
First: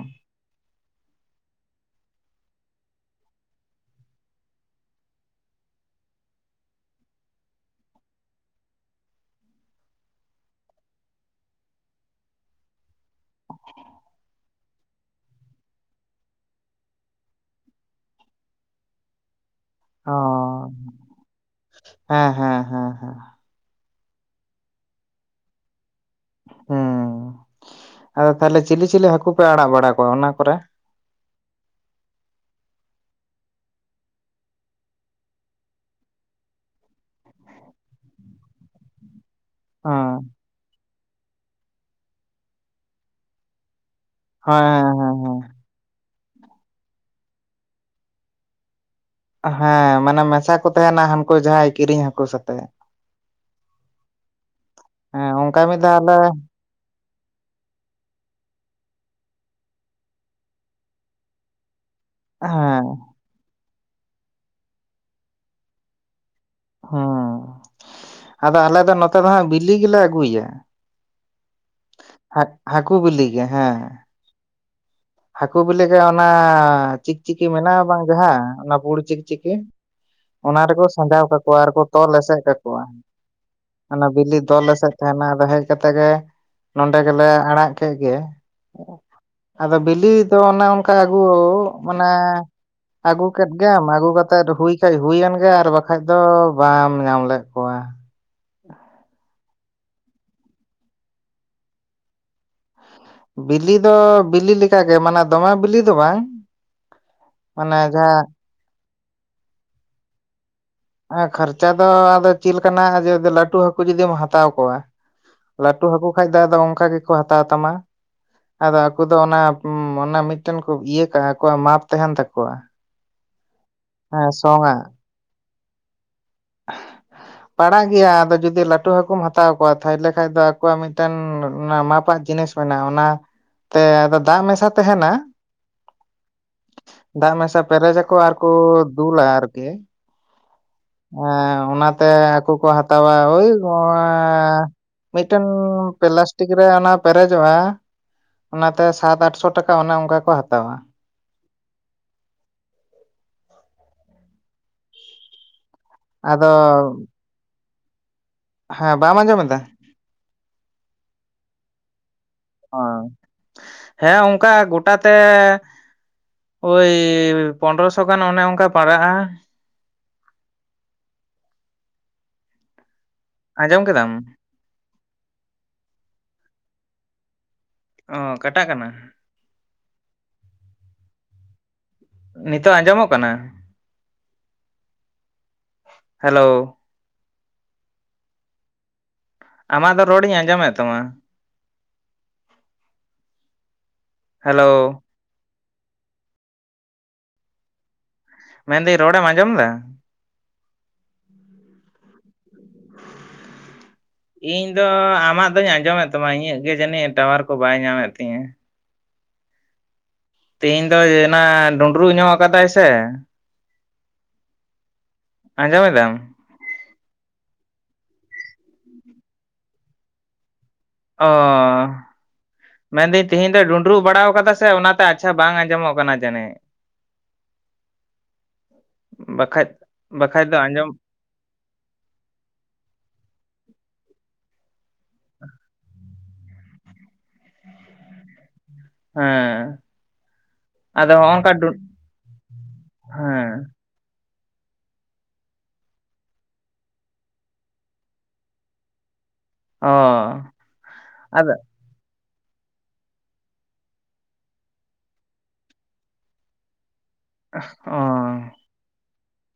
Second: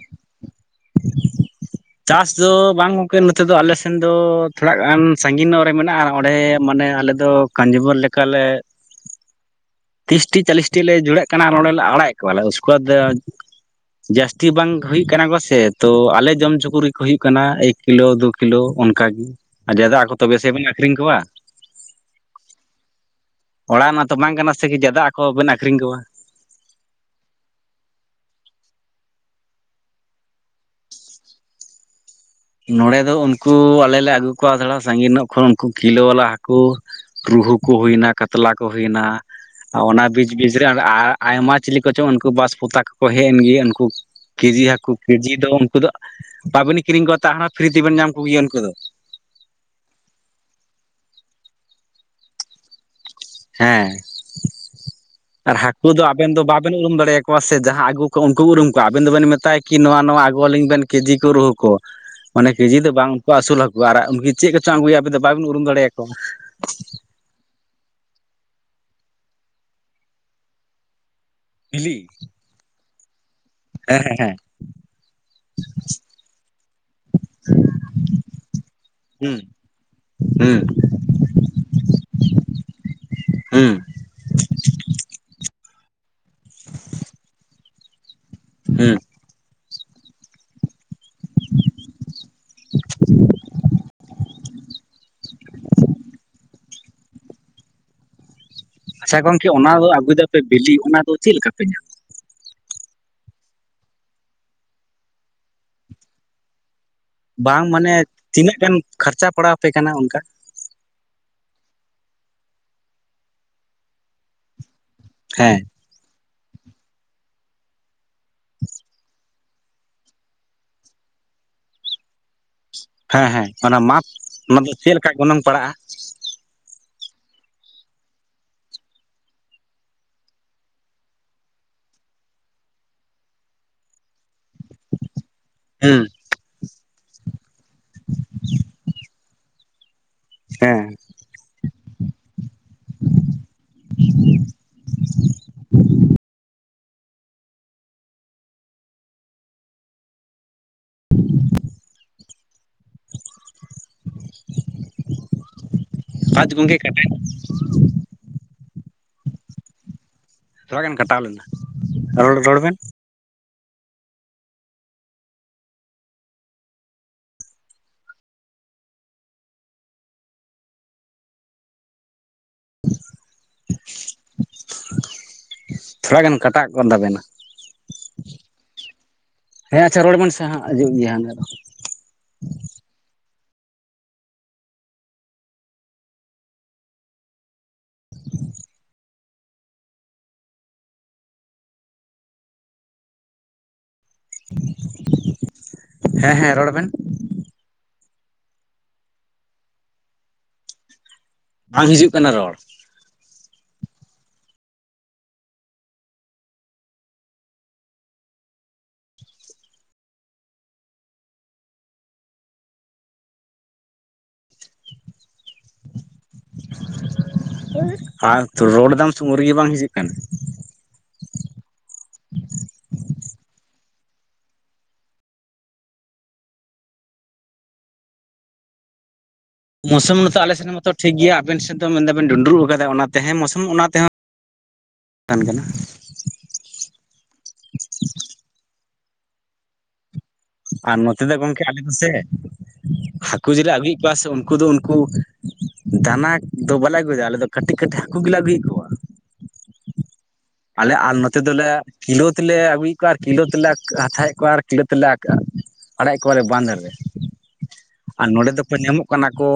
S1: ᱪᱟᱥ ᱫᱚ ᱵᱟᱝ ᱜᱚᱢᱠᱮ ᱱᱚᱛᱮ ᱫᱚ ᱟᱞᱮ ᱥᱮᱱ ᱫᱚ, ᱛᱷᱚᱲᱟ ᱜᱟᱱ ᱥᱟᱺᱜᱤᱧ ᱧᱚᱜ ᱨᱮ ᱢᱮᱱᱟᱜᱼᱟ, ᱚᱸᱰᱮ ᱢᱟᱱᱮ ᱟᱞᱮ ᱫᱚ ᱠᱟᱧᱡᱤᱵᱚᱨ ᱞᱮᱠᱟᱞᱮ ᱛᱤᱨᱤᱥᱴᱤ ᱪᱟᱞᱤᱥᱴᱤ ᱞᱮ ᱡᱩᱲᱟᱹᱜ ᱠᱟᱱᱟ ᱟᱨ ᱚᱱᱚᱸᱰᱮᱞᱮ ᱟᱲᱟᱜᱮᱜ ᱠᱚᱣᱟᱞᱮ ᱩᱥᱠᱮ ᱵᱟᱫᱽ ᱡᱟᱹᱥᱛᱤ ᱵᱟᱝ ᱦᱩᱭᱩᱜ ᱠᱟᱱᱟ ᱠᱚᱥᱮ ᱛᱚ ᱟᱞᱮ ᱡᱚᱢᱪᱚ ᱠᱚ ᱨᱮᱜ ᱠᱚ ᱦᱩᱭᱩᱜ ᱠᱟᱱᱟ᱾ ᱠᱤᱞᱳ ᱫᱩ ᱠᱤᱞᱳ ᱚᱱᱠᱟ ᱜᱮ ᱟᱨ ᱡᱟᱫᱟ ᱟᱠᱚ ᱛᱚᱵᱮ ᱥᱮ ᱵᱮᱱ ᱟᱠᱷᱨᱤᱧ ᱠᱚᱣᱟ᱾
S2: ᱦᱮᱸᱻ ᱦᱮᱸᱻ ᱦᱮᱸᱻ ᱦᱮᱸᱻ᱾
S1: ᱚᱲᱟᱜ ᱨᱮᱱᱟᱜ ᱛᱚ ᱵᱟᱝ ᱠᱟᱱᱟ ᱥᱮ ᱠᱤ ᱡᱟᱫᱟ ᱦᱟᱹᱠᱳ ᱵᱮᱱ ᱟᱠᱷᱨᱤᱧ ᱠᱚᱣᱟ᱾
S2: ᱦᱮᱸ ᱟᱫᱚ ᱛᱟᱦᱚᱞᱮ ᱪᱤᱞᱤ, ᱪᱤᱞᱤ, ᱦᱟᱹᱠᱳ ᱯᱮ ᱟᱲᱟᱜ ᱵᱟᱲᱟ ᱠᱚᱣᱟ ᱚᱱᱟ ᱠᱚᱨᱮ?
S1: ᱱᱚᱸᱰᱮ ᱫᱚ ᱩᱱᱠᱩ ᱟᱞᱮ ᱞᱮ ᱟᱹᱜᱩ ᱠᱚᱣᱟ ᱛᱷᱚᱲᱟ ᱥᱟᱺᱜᱤᱧ ᱧᱚᱜ ᱠᱷᱚᱱ ᱩᱱᱠᱩ ᱠᱤᱞᱳ ᱵᱟᱞᱟ ᱦᱟᱹᱠᱩ᱾ ᱨᱩᱦᱩ ᱠᱩ ᱦᱩᱭᱱᱟ ᱠᱟᱛᱞᱟ ᱠᱚ ᱦᱩᱭᱱᱟ ᱚᱱᱟ ᱵᱤᱪ
S2: ᱦᱮᱸ
S1: ᱵᱤᱪ ᱜᱤᱫ ᱟᱨ ᱟᱭᱢᱟ ᱪᱤᱞᱤ ᱠᱚᱪᱚᱝ ᱩᱱᱠᱩ ᱵᱟᱥ ᱯᱚᱛᱟᱠᱟ ᱠᱚᱠᱚ ᱦᱮᱡ ᱮᱱ ᱜᱮ ᱩᱱᱠᱩ ᱠᱮᱡᱤ ᱦᱟᱹᱠᱩ
S2: ᱦᱮᱸ ᱦᱮᱸ
S1: ᱠᱮᱡᱤ ᱫᱚ
S2: ᱦᱮᱸ
S1: ᱩᱱᱠᱩ ᱫᱚ ᱵᱟᱵᱮᱱ ᱠᱤᱨᱤᱧ ᱠᱚᱣᱟ, ᱛᱟᱣ ᱯᱷᱤᱨᱤ ᱛᱮᱵᱮᱱ ᱧᱟᱢ ᱠᱚᱜᱮᱭᱟ ᱩᱱᱠᱩ ᱫᱚ᱾
S2: ᱦᱮᱸ ᱢᱟᱱᱮ ᱢᱮᱥᱟ ᱠᱚ ᱛᱟᱦᱮᱸᱱᱟ ᱦᱟᱹᱱᱠᱩ ᱡᱟᱦᱟᱸᱭ ᱠᱤᱨᱤᱧ ᱦᱟᱹᱠᱩ ᱥᱟᱛᱮᱜ᱾
S1: ᱦᱮᱸᱻ
S2: ᱦᱮᱸ
S1: ᱟᱨ
S2: ᱚᱱᱠᱟ ᱢᱤᱫ
S1: ᱦᱟᱹᱠᱳ
S2: ᱫᱷᱟᱣ
S1: ᱫᱚ
S2: ᱟᱞᱮ
S1: ᱟᱵᱮᱱ ᱫᱚ ᱵᱟ ᱵᱮᱱ ᱩᱨᱩᱢ ᱫᱟᱲᱮᱭᱟ ᱠᱚᱣᱟ ᱥᱮ ᱡᱟᱦᱟᱸ ᱟᱹᱜᱩ ᱠᱚ ᱩᱨᱩᱢ ᱠᱚᱣᱟ ᱟᱵᱮᱱ ᱫᱚᱵᱮᱱ ᱢᱮᱛᱟᱭᱟ ᱠᱤ ᱱᱚᱣᱟ ᱱᱚᱣᱟ ᱟᱹᱜᱩ ᱟᱹᱞᱤᱧ ᱵᱮᱱ ᱠᱮᱡᱤ ᱠᱚ ᱨᱩᱦ ᱠᱚ ᱢᱟᱱᱮ ᱠᱮᱡᱤ
S2: ᱦᱮᱸ
S1: ᱫᱚ ᱵᱟᱝ ᱩᱱᱠᱩ ᱟᱹᱥᱩᱞ ᱦᱟᱹᱠᱩ᱾ ᱟᱨᱟᱜ ᱩᱱᱠᱤ ᱪᱮᱫ ᱠᱚᱪᱚᱝ ᱟᱹᱜᱩᱭᱟ ᱟᱵᱤᱱ ᱫᱚ ᱵᱟᱵᱮᱱ ᱩᱨᱩᱢ ᱫᱟᱲᱮᱭᱟᱠᱚᱣᱟ᱾
S2: ᱦᱮᱸ ᱟᱫᱚ ᱟᱞᱮ ᱫᱚ ᱱᱚᱛᱮ ᱫᱚ ᱦᱟᱸᱜ ᱵᱤᱞᱤ ᱜᱮᱞᱮ ᱟᱹᱜᱩᱭᱟ᱾
S1: ᱵᱤᱞᱤ
S2: ᱦᱟᱹᱠᱩ ᱵᱤᱞᱤ ᱜᱮ ᱦᱮᱸ᱾
S1: ᱦᱮᱸᱻ ᱦᱮᱸᱻ ᱦᱮᱸᱻ᱾
S2: ᱦᱟᱹᱠᱩ ᱵᱤᱞᱤ ᱜᱮ ᱚᱱᱟ ᱪᱤᱠᱪᱤᱠᱤ ᱢᱮᱱᱟᱜᱼᱟ ᱵᱟᱝ ᱡᱟᱦᱟᱸ ᱚᱱᱟ ᱯᱩᱲ
S1: ᱦᱩᱸ
S2: ᱪᱤᱠᱪᱤᱠᱤ
S1: ᱦᱩᱸ
S2: ᱚᱱᱟ ᱨᱮᱠᱚ ᱥᱟᱡᱟᱣ ᱠᱟᱠᱚᱣᱟ ᱟᱨᱠᱚ ᱛᱚᱞ ᱮᱥᱮᱫᱽ ᱠᱟᱠᱚᱣᱟ᱾
S1: ᱦᱩᱸ
S2: ᱚᱱᱟ ᱵᱤᱞᱤ ᱫᱚᱞ ᱮᱥᱮᱫᱽ ᱛᱟᱦᱮᱱᱟ ᱟᱫᱚ ᱦᱮᱡᱽ ᱠᱟᱛᱮ ᱜᱮ ᱱᱚᱸᱰᱮ ᱜᱮᱞᱮ ᱟᱲᱟᱜ ᱠᱮᱜ ᱜᱮ
S1: ᱦᱩᱸ
S2: ᱟᱫᱚ ᱵᱤᱞᱤ ᱫᱚ ᱚᱱᱮ ᱚᱱᱠᱟ ᱚᱱᱠᱟ ᱟᱹᱜᱩ ᱢᱟᱱᱮ ᱟᱹᱜᱩ ᱠᱮᱫᱽ ᱜᱮᱢ ᱟᱹᱜᱩ ᱠᱟᱛᱮ ᱛᱮᱫ ᱦᱩᱭ ᱠᱷᱟᱡᱽ ᱦᱩᱭᱮᱱ ᱜᱮ ᱟᱨ ᱵᱟᱠᱷᱟᱡᱽ ᱫᱚ ᱵᱟᱢ ᱧᱟᱢ ᱞᱮᱫ ᱠᱚᱣᱟ᱾
S1: ᱟᱪᱪᱷᱟ ᱜᱚᱝᱠᱮ ᱚᱱᱟ ᱫᱚ ᱟᱹᱜᱩᱭᱮᱫᱟᱯᱮ ᱵᱤᱞᱤ ᱚᱱᱟ ᱫᱚ ᱪᱮᱫ ᱞᱮᱠᱟ ᱯᱮ ᱧᱟᱢᱟ?
S2: ᱵᱤᱞᱤ ᱫᱚ ᱵᱤᱞᱤ ᱞᱮᱠᱟᱜᱮ ᱢᱟᱱᱮ ᱫᱚᱢᱮ ᱵᱤᱞᱤ ᱫᱚ ᱵᱟᱝ᱾
S1: ᱵᱟᱝ ᱢᱟᱱᱮ ᱛᱤᱱᱟᱹᱜ ᱜᱟᱱ ᱠᱷᱟᱨᱪᱟ ᱯᱟᱲᱟᱣ ᱟᱯᱮ ᱠᱟᱱᱟ ᱚᱱᱠᱟ᱾
S2: ᱠᱷᱟᱨᱪᱟ ᱫᱚ ᱟᱫᱚ ᱪᱮᱫ ᱞᱮᱠᱟᱱᱟᱜ ᱡᱩᱫᱤ ᱞᱟᱹᱴᱩ ᱦᱟᱹᱠᱩ ᱡᱩᱫᱤᱢ ᱦᱟᱛᱟᱣ ᱠᱚᱣᱟ
S1: ᱦᱮᱸ
S2: ᱞᱟᱹᱴᱩ ᱦᱟᱹᱠᱩ ᱠᱷᱟᱡᱽ ᱫᱚ ᱟᱫᱚ ᱚᱱᱠᱟ ᱜᱮᱠᱚ ᱦᱟᱛᱟᱣ ᱛᱟᱢᱟ᱾ ᱟᱫᱚ ᱟᱠᱚ ᱫᱚ ᱚᱱᱟ ᱢᱚᱱᱮ ᱢᱤᱫᱴᱮᱱ ᱠᱚ ᱤᱭᱟᱹ ᱠᱟᱜᱼᱟ ᱟᱠᱚᱣᱟᱜ ᱢᱟᱯ ᱛᱟᱦᱮᱸᱱ ᱛᱟᱠᱚᱣᱟ᱾
S1: ᱦᱮᱸ ᱦᱮᱸ ᱚᱱᱟ ᱢᱟᱯ
S2: ᱦᱮᱸ
S1: ᱚᱱᱟ ᱫᱚ
S2: ᱥᱚᱝᱟᱜ
S1: ᱪᱮᱫ ᱞᱮᱠᱟ ᱜᱚᱱᱚᱝ ᱯᱟᱲᱟᱜᱼᱟ?
S2: [inaudible] ᱯᱟᱲᱟᱜ ᱜᱮᱭᱟ ᱟᱫᱚ ᱡᱩᱫᱤ ᱞᱟᱹᱴᱩ ᱦᱟᱹᱠᱩᱢ ᱦᱟᱛᱟᱣ ᱠᱚᱣᱟ ᱛᱟᱭᱞᱮ ᱠᱷᱟᱡᱽ ᱫᱚ ᱟᱠᱚᱣᱟᱜ ᱢᱤᱫᱴᱮᱱ ᱚᱱᱟ ᱢᱟᱯ ᱟᱜ ᱡᱤᱱᱤᱥ ᱢᱮᱱᱟᱼᱟ ᱚᱱᱟ ᱛᱮ ᱟᱫᱚ ᱫᱟᱜᱽ ᱢᱮᱥᱟ ᱛᱟᱦᱮᱱᱟ᱾
S1: ᱦᱩᱸ
S2: ᱫᱟᱜᱽ ᱢᱮᱥᱟ ᱯᱮᱨᱮᱡᱟᱠᱚ ᱟᱨ ᱠᱚ ᱫᱩᱞᱟ ᱟᱨᱠᱤ
S1: ᱦᱮᱸ
S2: ᱚᱱᱟᱛᱮ ᱟᱠᱚ-ᱠᱚ ᱦᱟᱛᱟᱣᱟ ᱳᱭ ᱢᱤᱫᱴᱮᱱ ᱯᱞᱟᱥᱴᱤᱠ ᱨᱮ ᱚᱱᱟ ᱯᱮᱨᱮᱡᱚᱜᱼᱟ ᱚᱱᱟᱛᱮ ᱥᱟᱛ ᱟᱴᱥᱚ ᱴᱟᱠᱟ ᱚᱱᱮ ᱚᱱᱠᱟ ᱠᱚ ᱦᱟᱛᱟᱣᱟ᱾ ᱟᱫᱚ
S1: ᱯᱟᱸᱪ ᱜᱚᱝᱠᱮ ᱠᱟᱴᱭ
S2: ᱦᱮᱸ ᱵᱟᱢ ᱟᱸᱡᱚᱢ ᱮᱫᱟ?
S1: ᱛᱷᱚᱲᱟ ᱜᱟᱱ ᱠᱟᱴᱟᱣ ᱞᱮᱱᱟ ᱨᱚᱲ ᱨᱚᱲ ᱵᱮᱱ
S2: ᱦᱮᱸ ᱚᱱᱠᱟ ᱜᱚᱴᱟ ᱛᱮ ᱳᱭ ᱯᱚᱱᱫᱨᱚᱥᱚ ᱜᱟᱱ ᱚᱱᱮ ᱚᱱᱠᱟ ᱯᱟᱲᱟᱜᱼᱟ᱾ ᱟᱸᱡᱚᱢ ᱠᱮᱫᱟᱢ
S1: ᱛᱷᱚᱲᱟ ᱜᱟᱱ ᱠᱟᱴᱟᱜ ᱠᱟᱱ ᱛᱟᱵᱮᱱᱟ᱾
S2: ᱚ ᱠᱟᱴᱟᱜ ᱠᱟᱱᱟ
S1: ᱦᱮᱸ ᱟᱪᱪᱷᱟ ᱨᱚᱲ ᱵᱮᱱ ᱥᱮ ᱦᱟᱸᱜ ᱦᱤᱡᱩᱜ ᱜᱮᱭᱟ ᱦᱟᱸᱰᱮ ᱫᱚ᱾
S2: ᱱᱤᱛᱳᱜ ᱟᱸᱡᱚᱢᱚᱜ ᱠᱟᱱᱟ ᱦᱮᱞᱳ ᱟᱢᱟᱜ ᱫᱚ ᱨᱚᱲ ᱤᱧ ᱟᱸᱡᱚᱢᱮᱫ ᱛᱟᱢᱟ᱾ ᱦᱮᱞᱳ
S1: ᱦᱮᱸ ᱦᱮᱸ ᱨᱚᱲ ᱵᱮᱱ
S2: ᱢᱮᱱᱫᱟᱹᱧ ᱨᱚᱲᱮᱢ ᱟᱸᱡᱚᱢ ᱮᱫᱟ᱾
S1: ᱵᱟᱝ ᱦᱤᱡᱩᱜ ᱠᱟᱱᱟ ᱨᱚᱲ
S2: ᱤᱧ ᱫᱚ ᱟᱢᱟᱜ ᱫᱚᱧ ᱟᱸᱡᱚᱢᱮᱫ ᱛᱟᱢᱟ ᱤᱧᱟᱹᱜ ᱜᱮ ᱡᱟᱹᱱᱤᱡᱽ ᱴᱟᱶᱟᱨ ᱠᱚ ᱵᱟᱭ ᱧᱟᱢᱮᱫ ᱛᱤᱧᱟᱹ᱾ ᱛᱮᱦᱮᱧ ᱫᱚ ᱡᱮᱱᱟ ᱰᱩᱸᱰᱨᱩᱜ ᱧᱚᱜ ᱟᱠᱟᱫᱟᱭ ᱥᱮ ᱟᱸᱡᱚᱢᱮᱫᱟᱢ
S1: ᱟᱨ ᱫᱚ ᱨᱳᱲᱫᱟᱢ ᱥᱮ ᱩᱱ ᱨᱮᱜᱮ ᱵᱟᱝ ᱦᱤᱡᱩᱜ ᱠᱟᱱᱟ᱾
S2: ᱚ ᱢᱮᱱᱫᱟᱹᱧ ᱛᱤᱦᱤᱧ ᱫᱚ ᱰᱩᱸᱰᱨᱩ ᱵᱟᱲᱟᱶ ᱟᱠᱟᱫᱟ ᱥᱮ ᱚᱱᱟᱛᱮ ᱟᱪᱪᱷᱟ ᱵᱟᱝ ᱟᱸᱡᱚᱢᱚᱜ ᱠᱟᱱᱟ ᱡᱟᱹᱱᱤᱡᱽ᱾
S1: [inaudible]
S2: ᱵᱟᱠᱷᱟᱡᱽ
S1: ᱢᱳᱥᱚᱢ ᱱᱮᱛᱚ ᱟᱞᱮ ᱥᱮᱱ ᱦᱚᱸ ᱢᱟᱛᱚ ᱴᱷᱤᱠ ᱜᱮᱭᱟ ᱟᱵᱮᱱ ᱥᱮᱫ ᱫᱚ ᱢᱮᱱ ᱫᱟᱵᱮᱱ ᱰᱩᱸᱰᱨᱩᱜ ᱟᱠᱟᱫᱟ ᱚᱱᱟᱛᱮ ᱦᱮᱸ ᱢᱳᱥᱚᱢ ᱚᱱᱟ ᱛᱮᱦᱚᱸ ᱟᱱ ᱠᱟᱱᱟ᱾
S2: ᱦᱮᱸ
S1: ᱟᱨ
S2: ᱟᱫᱚ
S1: ᱱᱚᱛᱮ
S2: ᱦᱚᱸᱜ
S1: ᱫᱚ
S2: ᱚᱝᱠᱟ
S1: ᱜᱚᱝᱠᱮ
S2: ᱰᱩ
S1: ᱟᱞᱮ ᱫᱚ ᱥᱮ ᱦᱟᱹᱠᱩ ᱡᱤᱞᱮ
S2: ᱦᱮᱸ
S1: ᱟᱹᱜᱩ ᱠᱚᱭᱟ ᱥᱮ ᱩᱱᱠᱩ ᱫᱚ ᱩᱱᱠᱩ ᱫᱟᱱᱟ ᱫᱚ ᱵᱟᱞᱮ ᱟᱹᱜᱩᱭᱮᱫᱟ ᱟᱞᱮᱫ ᱫᱚ ᱠᱟᱹᱴᱤᱡ ᱠᱟᱹᱴᱤᱡ ᱦᱟᱹᱠᱩ ᱜᱮᱞᱮ ᱟᱹᱜᱩᱭᱮᱫ ᱠᱚ,
S2: ᱚ
S1: ᱟᱞᱮ ᱟᱨ ᱱᱚᱛᱮ
S2: ᱟᱫᱚ
S1: ᱫᱚᱞᱮ ᱠᱤᱞᱳ ᱛᱮᱞᱮ ᱟᱹᱜᱩᱭᱮᱫ ᱠᱚᱣᱟ ᱟᱨ ᱠᱤᱞᱳ ᱛᱮᱞᱮ ᱦᱟᱛᱟᱣᱮᱫ ᱠᱚᱣᱟ ᱟᱨ ᱠᱤᱞᱳ ᱛᱮᱞᱮ ᱟᱠᱟᱟᱜ ᱟᱲᱟᱜᱮᱫ ᱠᱚᱣᱟᱞᱮ ᱵᱟᱸᱫᱷ ᱨᱮ
S2: ᱚ
S1: ᱟᱨ ᱱᱚᱰᱮ ᱫᱚᱠᱚ ᱧᱟᱢᱚᱜ ᱠᱟᱱᱟ ᱠᱚ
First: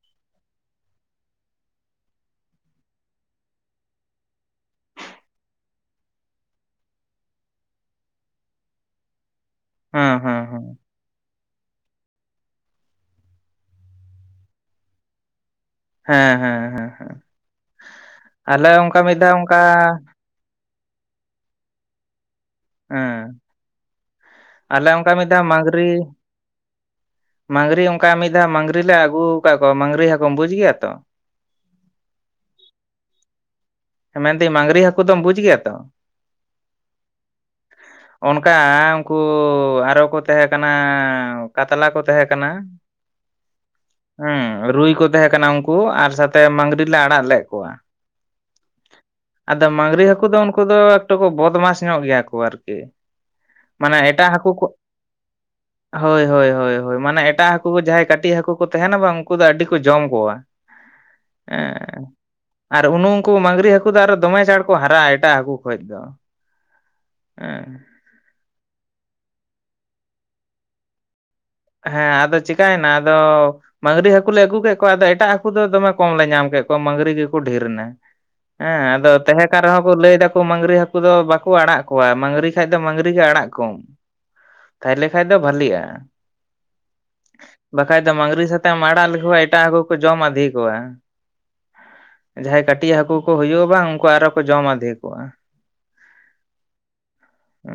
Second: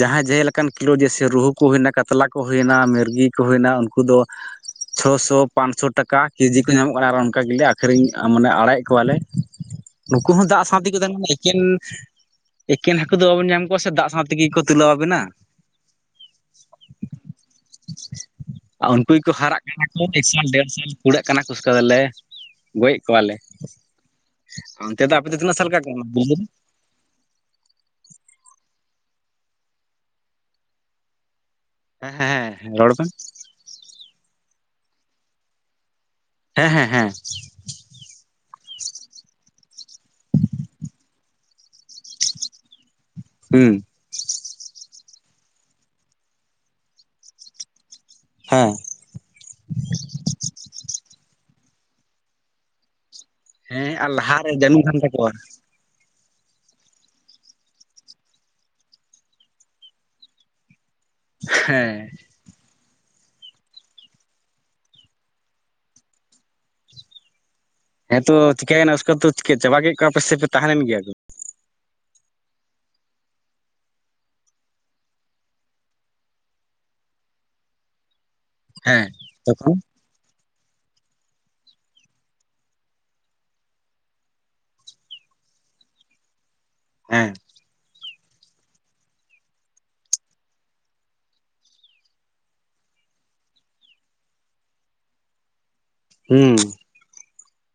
S1: ᱡᱟᱦᱟᱸᱭ ᱡᱮ ᱞᱮᱠᱟᱱ ᱠᱤᱞᱳ ᱡᱮᱭᱥᱮ ᱨᱩᱦᱩ ᱠᱚ ᱦᱩᱭᱱᱟ ᱠᱟᱛᱞᱟ ᱠᱚ ᱦᱩᱭᱱᱟ ᱢᱤᱨᱜᱤ ᱠᱚ ᱦᱩᱭᱱᱟ ᱩᱱᱠᱩ ᱫᱚ [inaudible] ᱪᱷᱚᱥᱚ ᱯᱟᱸᱪᱥᱚ ᱴᱟᱠᱟ ᱠᱮᱡᱤ ᱠᱚ ᱧᱟᱢᱚᱜ ᱠᱟᱱᱟ ᱟᱨ ᱚᱱᱠᱟ ᱜᱮᱞᱮ ᱟᱠᱷᱨᱤᱧ ᱢᱟᱱᱮ ᱟᱲᱟᱜᱮᱫ ᱠᱚᱣᱟᱞᱮ,
S2: ᱦᱮᱸ
S1: ᱱᱩᱠᱩ
S2: ᱦᱮᱸ
S1: ᱦᱚᱸ ᱫᱟᱜ
S2: ᱦᱮᱸ
S1: ᱥᱟᱶᱛᱮᱠᱚ ᱛᱟᱦᱮᱱ ᱠᱟᱱᱟ ᱮᱠᱮᱱ ᱮᱠᱮᱱ ᱦᱟᱹᱠᱩ ᱫᱚ ᱵᱟᱵᱮᱱ ᱧᱟᱢ ᱠᱚᱣᱟ ᱥᱮ ᱫᱟᱜ ᱥᱟᱶ ᱛᱮᱜᱮ ᱠᱚ ᱛᱩᱞᱟᱹᱣ ᱟᱵᱮᱱᱟ᱾
S2: ᱦᱮᱸ ᱦᱮᱸ ᱦᱮᱸ ᱟᱞᱮ ᱚᱱᱠᱟ ᱢᱤᱫ ᱫᱷᱟᱣ ᱚᱱᱠᱟ
S1: ᱮᱠᱥᱟᱞ ᱰᱮᱲᱥᱟᱞ ᱠᱩᱲᱟᱹᱜ ᱠᱟᱱᱟ ᱠᱩᱥᱠᱟᱹ ᱫᱚᱞᱮ ᱜᱚᱡᱮᱫ ᱠᱚᱣᱟᱞᱮ
S2: ᱦᱮᱸ ᱟᱞᱮ
S1: ᱚᱱᱛᱮ
S2: ᱚᱱᱠᱟ
S1: ᱫᱚ ᱟᱯᱮ
S2: ᱢᱤᱫ
S1: ᱫᱚ
S2: ᱫᱷᱟᱣ
S1: ᱛᱤᱱᱟᱹᱜ ᱥᱟᱞ ᱞᱮᱠᱟ
S2: ᱢᱟᱹᱜᱽᱨᱤ ᱚᱱᱠᱟ ᱢᱤᱫ ᱫᱷᱟᱣ ᱢᱟᱹᱜᱽᱨᱤ ᱞᱮ ᱟᱹᱜᱩ ᱟᱠᱟᱫ ᱠᱚᱣᱟ ᱢᱟᱹᱟᱝᱨᱤ ᱦᱟᱹᱠᱩᱚᱢ ᱵᱩᱡ ᱜᱮᱭᱟ ᱛᱚ?
S1: ᱦᱮᱸ ᱦᱮᱸ ᱦᱮᱸ ᱦᱮᱸ ᱨᱚᱲ ᱵᱮᱱ᱾
S2: ᱢᱮᱱᱫᱟᱹᱧ ᱢᱟᱝᱜᱽᱨᱤ ᱦᱟᱹᱠᱩ ᱫᱚᱢ ᱵᱩᱡ ᱜᱮᱭᱟ ᱛᱚ?
S1: ᱦᱮᱸ ᱦᱮᱸ ᱦᱮᱸ
S2: ᱚᱱᱠᱟ ᱩᱱᱠᱩ ᱟᱨᱚ ᱠᱚ ᱛᱟᱦᱮᱸ ᱠᱟᱱᱟ ᱠᱟᱛᱞᱟ ᱠᱚ ᱛᱟᱦᱮᱸ ᱠᱟᱱᱟ,
S1: ᱦᱩᱸ
S2: ᱦᱮᱸ ᱨᱩᱭ ᱠᱚ ᱛᱟᱦᱮᱸ ᱠᱟᱱᱟ ᱩᱱᱠᱩ ᱟᱨ ᱥᱟᱛᱮ ᱢᱟᱝᱜᱽᱨᱤ ᱞᱮ ᱟᱲᱟᱜ ᱞᱮᱫ ᱠᱚᱣᱟ᱾
S1: ᱦᱮᱸ
S2: ᱟᱫᱚ ᱢᱟᱝᱜᱽᱨᱤ ᱦᱟᱹᱠᱩ ᱫᱚ ᱩᱱᱠᱩ ᱫᱚ ᱮᱠᱴᱩ ᱵᱚᱫᱢᱟᱥ ᱧᱚᱜ ᱜᱮᱭᱟ ᱠᱚ ᱟᱨᱠᱤ᱾
S1: ᱦᱮᱸ
S2: ᱢᱟᱱᱮ
S1: ᱟᱨ
S2: ᱮᱴᱟᱜ
S1: ᱞᱟᱦᱟᱨᱮ
S2: ᱦᱟᱹᱠᱩ ᱠᱚ
S1: ᱡᱟᱹᱱᱩᱢ ᱛᱟᱦᱮᱱ ᱛᱟᱠᱚᱣᱟ᱾
S2: ᱦᱳᱭ ᱦᱳᱭ ᱦᱳᱭ ᱦᱳᱭ ᱢᱟᱱᱮ ᱮᱴᱟᱜ ᱦᱟᱹᱠᱩ ᱠᱚ ᱡᱟᱦᱟᱸᱭ ᱠᱟᱹᱴᱤᱡ ᱦᱟᱹᱠᱩ ᱠᱚ ᱛᱟᱦᱮᱱᱟ ᱵᱟᱝ ᱩᱱᱠᱩ ᱫᱚ ᱟᱹᱰᱤ ᱠᱚ ᱡᱚᱢ ᱠᱚᱣᱟ᱾
S1: ᱦᱮᱸ
S2: ᱟᱨ ᱩᱱᱩ ᱠᱩ ᱢᱟᱝᱜᱽᱨᱤ ᱦᱟᱹᱠᱩ ᱫᱚ ᱟᱨᱚ ᱫᱚᱢᱮ ᱪᱟᱬ ᱠᱚ ᱦᱟᱨᱟᱜ-ᱟ ᱮᱴᱟᱜ ᱦᱟᱹᱠᱩ ᱠᱷᱚᱡ ᱫᱚ ᱦᱮᱸ᱾
S1: ᱦᱮᱸᱛᱚ ᱪᱤᱠᱟᱹᱭᱮᱱᱟ ᱩᱥᱠᱟᱨ ᱛᱚ ᱪᱤᱠᱟᱹ ᱪᱟᱵᱟ ᱠᱮᱫ ᱠᱚᱣᱟᱯᱮ ᱥᱮᱯᱮ ᱛᱟᱦᱮᱸ ᱠᱟᱱ ᱜᱮᱭᱟ ᱠᱚ?
S2: ᱦᱮᱸ ᱟᱫᱚ ᱪᱤᱠᱟᱹᱭᱮᱱᱟ ᱟᱫᱚ ᱢᱟᱹᱝᱜᱽᱨᱤ ᱦᱟᱹᱠᱩᱞᱮ ᱟᱹᱜᱩ ᱠᱮᱫ ᱠᱚᱣᱟ ᱟᱫᱚ ᱮᱴᱟᱜ ᱦᱟᱹᱠᱩ ᱫᱚ ᱫᱚᱢᱮ ᱠᱚᱢ ᱞᱮ ᱧᱟᱢ ᱠᱮᱫ ᱠᱚᱣᱟ ᱢᱟᱹᱝᱜᱽᱨᱤ ᱜᱮᱠᱚ ᱰᱷᱮᱨ ᱮᱱᱟ᱾ ᱦᱮᱸ ᱟᱫᱚ ᱛᱟᱦᱮᱸ ᱠᱟᱱ ᱨᱮᱦᱚᱸ ᱠᱚ ᱞᱟᱹᱭ ᱫᱟ ᱢᱟᱹᱝᱨᱤ ᱦᱟᱹᱠᱩ ᱫᱚ ᱵᱟᱠᱚ ᱟᱲᱟᱜ ᱠᱚᱣᱟ ᱢᱟᱹᱝᱨᱤ ᱠᱷᱟᱱ ᱫᱚ ᱢᱟᱹᱝᱨᱤ ᱜᱮ ᱟᱲᱟᱜ ᱠᱚᱢ᱾ ᱛᱟᱦᱚᱞᱮ ᱠᱷᱟᱡ ᱫᱚ ᱵᱷᱟᱞᱤᱜ-ᱟ᱾
S1: ᱦᱮᱸ
S2: ᱵᱟᱠᱷᱟᱡ ᱫᱚ ᱢᱟᱝᱜᱽᱨᱤ ᱥᱟᱛᱮᱢ ᱟᱲᱟᱜ ᱞᱮᱠᱚ ᱠᱷᱟᱡ ᱮᱴᱟᱜ ᱦᱟᱹᱠᱩ ᱠᱚ ᱡᱚᱢ ᱟᱫᱷᱤ ᱠᱚᱣᱟ᱾ ᱡᱟᱦᱟᱸᱭ ᱠᱟᱹᱴᱤᱡ ᱦᱟᱠᱩ ᱠᱚ ᱦᱩᱭᱩᱜ-ᱟ ᱵᱟᱝ ᱩᱱᱠᱩ ᱟᱨᱚ ᱠᱚ ᱡᱚᱢ ᱟᱫᱷᱤ ᱠᱚᱣᱟ᱾
S1: ᱦᱮᱸ
S2: ᱦᱮ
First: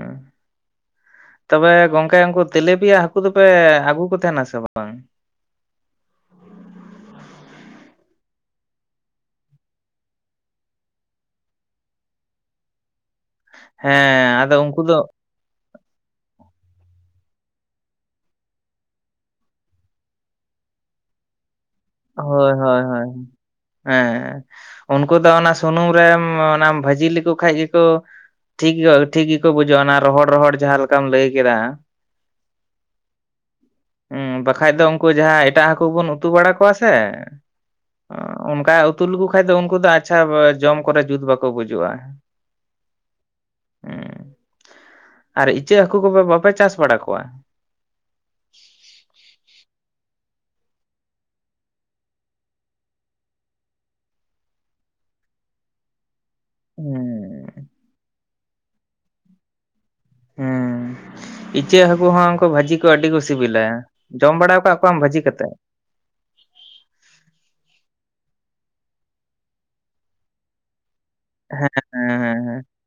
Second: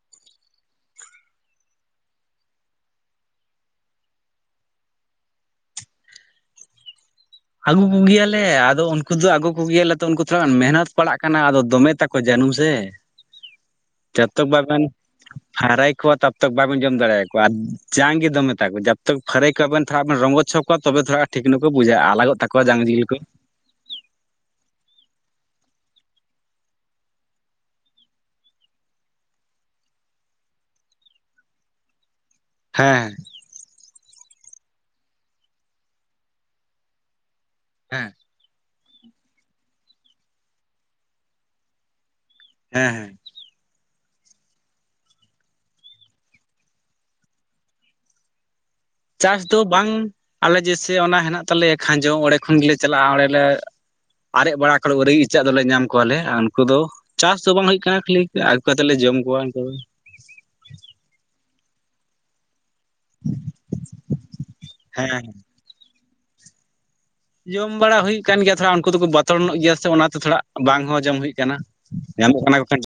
S2: ᱛᱚᱵᱮ ᱜᱚᱝᱠᱮ ᱩᱱᱠᱩ ᱛᱮᱞᱮᱯᱤᱭᱟ ᱦᱟᱠᱩ ᱫᱚᱯᱮ ᱟᱹᱜᱩ ᱠᱚ ᱛᱟᱦᱮᱱᱟ ᱥᱮ ᱵᱟᱝ?
S1: ᱟᱹᱜᱩ ᱠᱚᱜᱮᱭᱟᱞᱮ ᱟᱫᱚ ᱩᱱᱠᱩ ᱫᱚ ᱟᱹᱜᱩ ᱠᱚᱜᱮᱭᱟᱞᱮ ᱛᱚ ᱩᱱᱠᱩ ᱛᱷᱚᱲᱟ ᱜᱟᱱ ᱢᱮᱦᱱᱚᱛ ᱯᱟᱲᱟᱜ ᱠᱟᱱᱟ ᱟᱫᱚ ᱫᱚᱢᱮ ᱛᱟᱠᱚ ᱠᱚ ᱡᱟᱹᱱᱩᱢ ᱥᱮ
S2: ᱦᱮᱸ
S1: ᱡᱚᱛᱚᱠ
S2: ᱟᱫᱚ ᱩᱱᱠᱩ
S1: ᱵᱟᱵᱮᱱ
S2: ᱫᱚ
S1: ᱯᱷᱟᱨᱟᱭ ᱠᱚᱣᱟ ᱛᱟᱵᱛᱚᱠ ᱵᱟᱵᱮᱱ ᱡᱚᱢ ᱫᱟᱲᱮᱭᱟᱠᱚᱣᱟ ᱟᱨ ᱡᱟᱝ ᱜᱮ ᱫᱚᱢᱮ ᱛᱟᱠᱚ ᱡᱟᱵᱛᱚᱠ ᱯᱷᱟᱨᱟᱭ ᱠᱚᱣᱟᱵᱮᱱ ᱛᱷᱚᱲᱟ ᱟᱵᱮᱱ ᱨᱚᱝᱜᱚᱪᱷᱚᱠ ᱛᱚᱵᱮ ᱛᱷᱚᱲᱟ ᱴᱷᱤᱠ ᱧᱚᱜ ᱠᱚ ᱵᱩᱡᱟᱹᱜ-ᱟ᱾ ᱟᱞᱟᱜᱚᱜ
S2: ᱦᱳᱭ
S1: ᱛᱟᱠᱚᱣᱟ
S2: ᱦᱳᱭ
S1: ᱡᱟᱝ ᱡᱤᱞ
S2: ᱦᱳᱭ
S1: ᱠᱚ
S2: ᱦᱮᱸ ᱩᱱᱠᱩ ᱫᱚ ᱚᱱᱟ ᱥᱩᱱᱩᱢ ᱨᱮᱢ ᱚᱱᱟᱢ ᱵᱷᱟᱹᱡᱤ ᱞᱮᱠᱚ ᱠᱷᱟᱡ ᱜᱮᱠᱚ ᱴᱷᱤᱠ ᱜᱮ ᱴᱷᱤᱠ ᱜᱮᱠᱚ ᱵᱩᱡᱷᱩᱜ-ᱟ ᱚᱱᱟ ᱨᱚᱦᱚᱲ ᱨᱚᱦᱚᱲ ᱡᱟᱦᱟᱸ ᱞᱮᱠᱟᱢ ᱞᱟᱹᱭ ᱠᱮᱫᱟ᱾
S1: ᱦᱮᱸ ᱦᱮᱸ
S2: ᱦᱮᱸ ᱵᱟᱠᱷᱟᱡ ᱫᱚ ᱩᱱᱠᱩ ᱡᱟᱦᱟᱸᱭ ᱮᱴᱟᱜ ᱦᱟᱹᱠᱩ ᱵᱚᱱ ᱩᱛᱩ ᱵᱟᱲᱟ ᱠᱚᱣᱟ ᱥᱮ
S1: ᱦᱮᱸ
S2: ᱚᱱᱠᱟ ᱩᱛᱩ ᱞᱮᱠᱚ ᱠᱷᱟᱡ ᱫᱚ ᱩᱱᱠᱩ ᱫᱚ ᱟᱪᱪᱷᱟ ᱡᱚᱢ ᱠᱚᱨᱮ ᱡᱩᱛ ᱵᱟᱠᱚ ᱵᱩᱡᱩᱜ-ᱟ᱾
S1: ᱦᱮᱸ ᱦᱮᱸ
S2: ᱦᱮᱸ ᱟᱨ ᱤᱪᱟᱹᱜ ᱦᱟᱹᱠᱩ ᱠᱚᱯᱮ ᱵᱟᱯᱮ ᱪᱟᱥ ᱵᱟᱲᱟ ᱠᱚᱣᱟ
S1: ᱪᱟᱥ ᱫᱚ ᱵᱟᱝ ᱟᱞᱮ ᱡᱮᱭᱥᱮ ᱚᱱᱟ ᱦᱮᱱᱟᱜ ᱛᱟᱞᱮᱭᱟ ᱠᱷᱟᱸᱡᱚ ᱚᱸᱰᱮ ᱠᱷᱚᱱ ᱜᱮᱞᱮ ᱪᱟᱞᱟᱜ-ᱟ ᱚᱸᱰᱮᱞᱮ ᱟᱨᱮᱡ ᱵᱟᱲᱟ ᱠᱚᱨᱮᱜ ᱜᱮ ᱤᱪᱟᱹᱜ ᱫᱚᱞᱮ ᱧᱟᱢ ᱠᱚᱣᱟᱞᱮ ᱟᱨ ᱩᱱᱠᱩ ᱫᱚ ᱪᱟᱥ
S2: ᱦᱩᱸ
S1: ᱫᱚ ᱵᱟᱝ ᱦᱩᱭᱩᱜ ᱠᱟᱱᱟ ᱠᱷᱟᱹᱞᱤ ᱟᱹᱜᱩ ᱠᱟᱛᱮᱜ ᱞᱮ ᱡᱚᱢ ᱠᱚᱣᱟ ᱩᱱᱠᱩ ᱫᱚ
S2: ᱦᱮᱸ ᱤᱪᱟᱹᱜ ᱦᱟᱹᱠᱩ ᱦᱚᱸ ᱩᱱᱠᱩ ᱵᱷᱟᱹᱡᱤ ᱫᱩ ᱟᱹᱰᱤ ᱠᱚ ᱥᱤᱵᱤᱞᱟ ᱡᱚᱢ ᱵᱟᱲᱟᱣ ᱠᱟᱫ ᱠᱚᱣᱟᱢ
S1: ᱦᱮᱸ
S2: ᱵᱷᱟᱹᱡᱤ ᱠᱟᱛᱮ
S1: ᱡᱚᱢ ᱵᱟᱲᱟ ᱦᱩᱭᱩᱜ ᱠᱟᱱ ᱜᱮᱭᱟ ᱛᱷᱚᱲᱟ ᱩᱱᱠᱩ ᱫᱚᱠᱚ ᱵᱚᱛᱚᱨ ᱧᱚᱜ ᱜᱮᱭᱟ ᱥᱮ ᱚᱱᱟᱛᱮ ᱛᱷᱚᱲᱟ ᱵᱟᱝ ᱦᱚᱸ ᱡᱚᱢ ᱦᱩᱭᱩᱜ ᱠᱟᱱᱟ
S2: ᱦᱮᱸ ᱦᱮᱸ ᱦᱮᱸ
S1: ᱧᱟᱢᱚᱜ
S2: ᱦᱮᱸ
S1: ᱠᱟᱱᱟ ᱠᱚ ᱠᱟᱴᱤᱡ